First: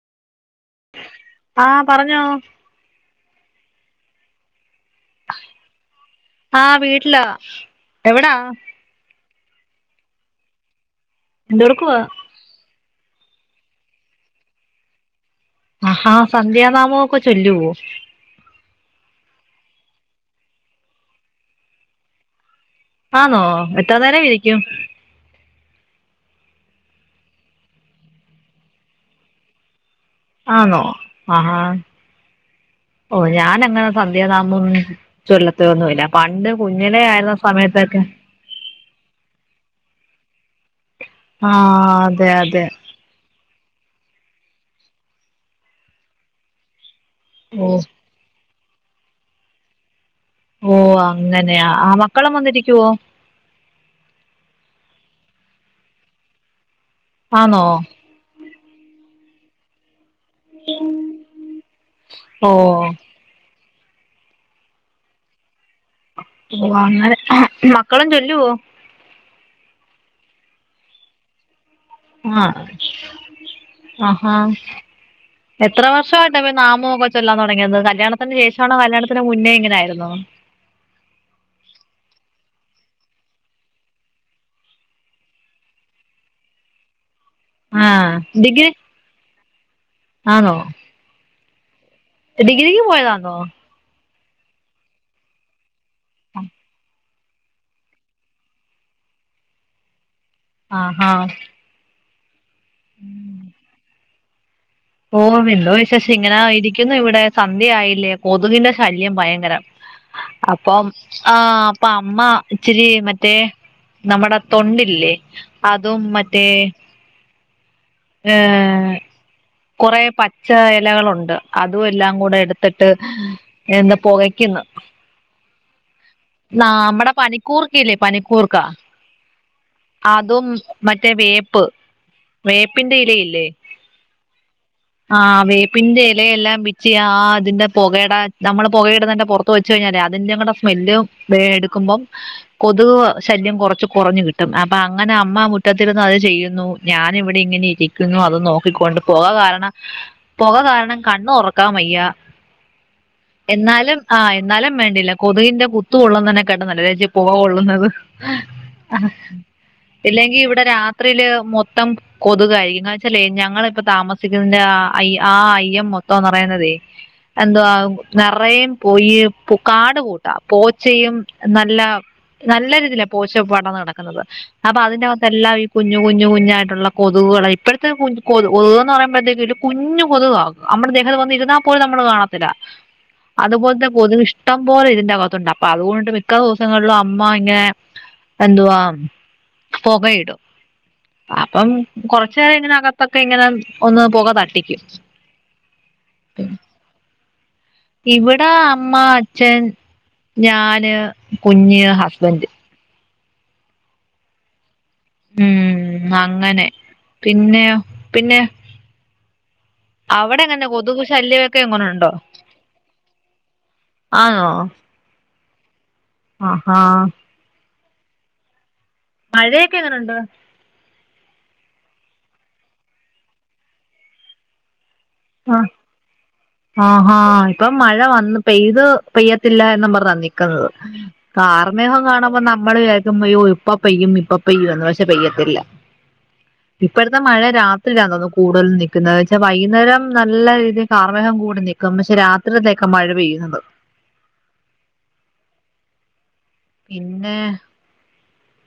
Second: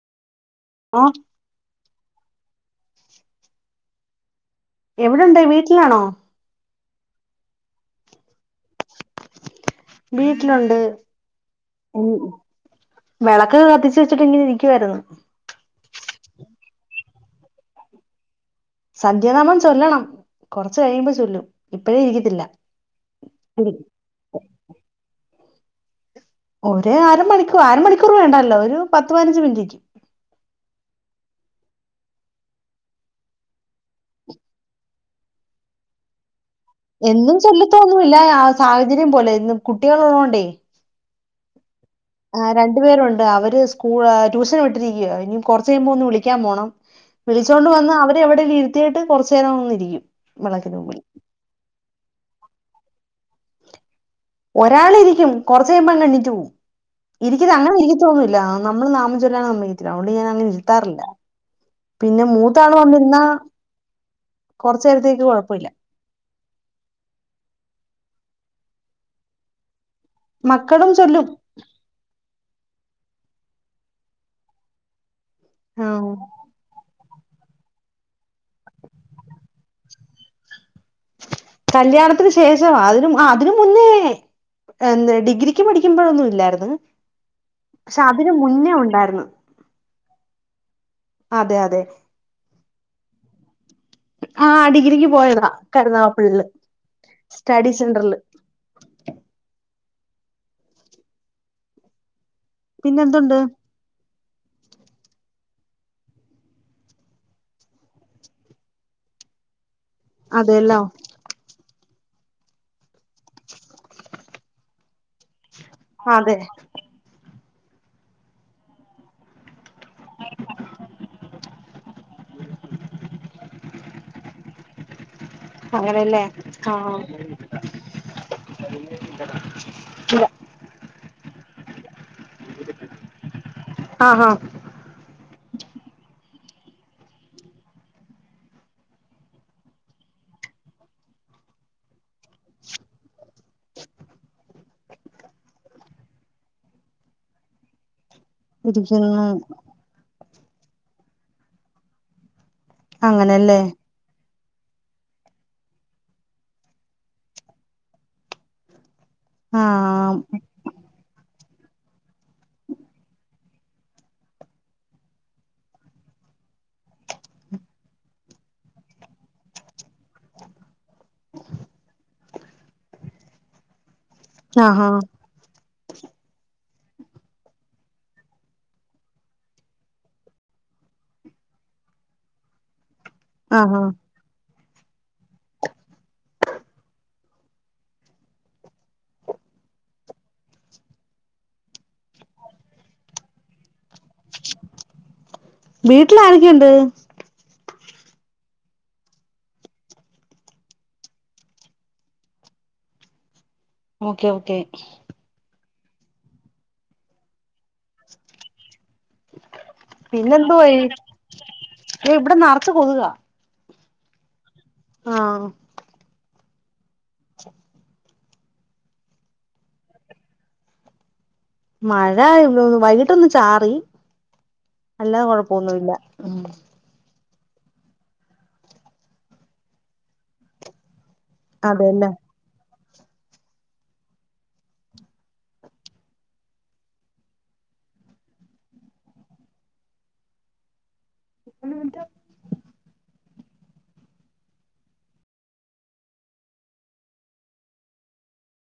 ഉം ആഹ് പറഞ്ഞോ. എവിടെയുണ്ട് വീട്ടിലാണോ? ആഹ് വീട്ടിലാ എവിടാ? വീട്ടിലുണ്ട്. എന്തെടുക്കുവാ? വിളക്ക് കത്തിച്ച് വെച്ചിട്ട് ഇങ്ങനെ ഇരിക്കുവായിരുന്നു. ആഹ് സന്ധ്യാനാമം ഒക്കെ ചൊല്ലുവോ? സന്ധ്യാനാമം ചൊല്ലണം കൊറച്ച് കഴിയുമ്പോ ചൊല്ലും ഇപ്പഴേ ഇരിക്കത്തില്ല. ആന്നോ എത്രന്നേരം ഇരിക്കും? ഒരു അരമണിക്കൂറ് അരമണിക്കൂർ വേണ്ടലോ, ഒരു പത്ത് പതിനഞ്ച് മിനിറ്റ് ഇരിക്കും. ആന്നോ ആഹ്. ഓ ഞാൻ അങ്ങനെ സന്ധ്യാനാമം ഒന്നും ചെല്ലത്തൊന്നുമില്ല, പണ്ട്. കുഞ്ഞിലേ ആയിരുന്ന എന്നും സമയത്തൊക്കെ ചൊല്ലത്തോന്നുമില്ല ആഹ് സാഹചര്യം പോലെ എന്നും കുട്ടികളെ ഉള്ളണ്ടേ. ആഹ് അതെ ആഹ് അതെ രണ്ടുപേരുണ്ട് അവര് സ്കൂൾ. ട്യൂഷൻ വിട്ടിരിക്കുവാ ഇനി കൊറച്ച് കഴുമ്പോ ഒന്ന് വിളിക്കാൻ പോണം, ഓ വിളിച്ചോണ്ട് വന്നാ അവരെ എവിടെലും ഇരു ത്തിയിട്ട് കൊറച്ച് നേരം വന്നിരിക്കും. ഓ അങ്ങനെയാ ആഹ് മക്കളും വന്നിരിക്കുവോ? ഒരാൾ ഇരിക്കും കൊറച്ച് കഴുമ്പോ അങ്ങ് എണീറ്റ് പോവും. ഇരിക്കില്ല ആന്നോ അങ്ങനെ ഇരിക്കൊത്തുന്നുല്ല നമ്മള് നാമം ചൊല്ലാൻ. [unintelligible] അതുകൊണ്ട് ഞാൻ അങ്ങനെ ഇരുത്താറില്ല പിന്നെ ഓ മൂത്താള് വന്നിരുന്നാ കൊറച്ച് നേരത്തേക്ക് കൊഴപ്പൊല്ല ഓ അങ്ങനെ മക്കളും ചൊല്ലുവോ മക്കളും ചൊല്ലും ആണോ ആഹാ എത്ര ആഹ് വർഷവായിട്ടാ ഇവര് നാമൊക്കെ ചൊ വെല്ലാം തൊടങ്ങിയത് കല്യാണത്തിന് ശേഷമാണോ കല്യാണത്തിന് മുന്നേ ഇങ്ങനായിരുന്നോ? കല്യാണത്തിന് ശേഷവാ അതിനും അതിനു മുന്നേ എന്ന് ഡിഗ്രിക്ക് പഠിക്കുമ്പഴൊന്നും ഇല്ലാരുന്ന് പക്ഷെ ആഹ് അതിന് ഡിഗ്രി മുന്നേ ഒണ്ടായിരുന്നു ആണോ അതെ അതെ ഡിഗ്രിക്ക് പോയതാന്നോ? ആഹ് ഡിഗ്രിക്ക് പോയതാ കരുനാഗപ്പള്ളില് സ്റ്റഡി സെന്റർല് ആഹാ പിന്നെന്തുണ്ട്? ഓഹ് എന്തോ വിശേഷം ഇങ്ങനെ ഇരിക്കുന്നു ഇവിടെ സന്ധ്യയായില്ലേ കൊതുകിന്റെ ശല്യം ഭയങ്കരം. അതെല്ലോ അപ്പം ആഹ് അപ്പ അമ്മ ഇച്ചിരി മറ്റേ നമ്മടെ തൊണ്ടില്ലേ? അതും അതെ മറ്റേ ഏഹ് കൊറെ പച്ച എലകളുണ്ട് അതും എല്ലാം കൂടെ എടുത്തിട്ട് എന്താ പൊകയ്ക്ക്ന്ന് [unintelligible] അങ്ങനെയല്ലേ നാ ആഹ് നമ്മടെ പനികൂർക്കയില്ലേ? പനികൂർക്ക ഇല്ല അതും മറ്റേ വേപ്പ് വേപ്പിന്റെ ഇലയില്ലേ? ആഹ് ആഹ് ആഹ് വേപ്പിന്റെ എലയെല്ലാം പിച്ചിയാ ആ അതിന്റെ പോകേടെ നമ്മള് പൊകയയിടുന്നെന്റെ പൊറത്ത് വെച്ച് കഴിഞ്ഞാലെ അ- അതിന്റെ കൂടെ സ്മെല്ല് എടുക്കുമ്പോം കൊതുക് ശല്യം കൊറച്ച് കൊറഞ്ഞ് കിട്ടും അപ്പ അങ്ങനെ- അമ്മ മുറ്റത്തിരുന്ന് അത് ചെയ്യുന്നു ഞാൻ ഇവിടെ ഇങ്ങനെയിരിക്കു - ക്കുന്നു അത് നോക്കിക്കൊണ്ട് പൊക ഇരിക്കുന്നു കാരണം പൊക കാരണം കണ്ണ് തൊറക്കാൻ വയ്യാ അങ്ങനെയല്ലേ എന്നാലും ആ- ന്നാലും വേണ്ടിയേല കൊതുകിന്റെ കുത്ത്കൊള്ളുന്നതിനെക്കാട്ടി നല്ലതാ ഈ പൊക കൊള്ളുന്നത് ആഹ് ഇല്ലെങ്കി ഇവിടെ രാത്രിയില് മൊത്തം കൊതുകായിയിരിക്കും എന്ന് വെച്ചാല് ഞങ്ങള്- ഇപ്പൊ താമസിക്കുന്നതിന്റെ ആ ആ അയ്യം മൊത്തംന്ന് പറയുന്നതേ- എന്താ നെറയും പോയി കാട്- കൂട്ട പോച്ചയും നല്ല നല്ല രീതിയിലാ പോച്ച പടന്നുകാണാൻ - അപ്പൊ ആഹാ അതിനകത്തെല്ലാം ഈ കുഞ്ഞു കുഞ്ഞു കുഞ്ഞു ആയിട്ടുള്ള കൊതുകളാ ഇപ്പഴത്തെ കൊതു- കൊതുന്ന് പറയുമ്പഴത്തേക്കും ഒരു കുഞ്ഞു കൊതുവാവും നമ്മുടെ ദേഹത്ത് വന്ന ഇരുന്നാ പോലും നമ്മള് കാണത്തില്ല ആഹാ അതുപോലത്തെെ കൊതുക് ഇഷ്ടം- ട്ടം പോലെ ഇതിന്റ അകത്തു ഉണ്ട് അപ്പൊ അതുകൊണ്ട് മിക്ക ദെവസങ്ങളിലും അമ്മ ഇങ്ങനെ- എന്തുവാ പൊകയിടും അപ്പം കൊറച്ച് നേരം ഇതിനക - ഒക്കെ ഇങ്ങനെ ഒന്ന് പൊക തട്ടിക്കും വീട്ടിലാരൊക്കെയുണ്ട് ഇവിട അമ്മ അച്ഛൻ ഞാന് കുഞ്ഞ് ഹസ്ബന്ഡ് ഓക്കെ ഓക്കെ ഉം അങ്ങനെ പിന്നെയോ പിന്നെ അവിടെ പിന്നെന്തോ എങ്ങനെ വഴി കൊതുകു ശല്യമൊക്കെ എങ്ങനുണ്ടോ ഇവിടെ നറച്ച് കൊതുകാ ആന്നോ ആഹ് ആഹ് ഹാ മഴയൊക്കെ എങ്ങനെ ഒണ്ട് മഴ വൈകിട്ടൊന്ന് ചാറി അല്ലെ കൊഴപ്പൊന്നുമല്ല. ഇപ്പൊ മഴ വന്ന് പെയ്തു പെയ്യത്തില്ല എന്നും പറഞ്ഞാ നിൽക്കുന്നത്. കാർമേഘം അതെല്ലേ കാണുമ്പോ നമ്മള് വിചാരി ഇപ്പൊ മഴ വരും ഇപ്പം പെയ്യും ഇപ്പം പെയ്യും എന്നുവെച്ചാൽ പെയ്യത്തില്ല. ഇപ്പോഴത്തെ മഴ രാത്രിയിൽ ആന്നെന്നു കൂടുതൽ നിൽക്കുന്നത് എന്നുവെച്ചാൽ വൈകുന്നേരം. നല്ല രീതിയിൽ കാർമേഘം കൂടി നിൽക്കും, പക്ഷേ രാത്രിത്തേക്ക് മഴ പെയ്യുന്ന. പ്പ് പിന്നെ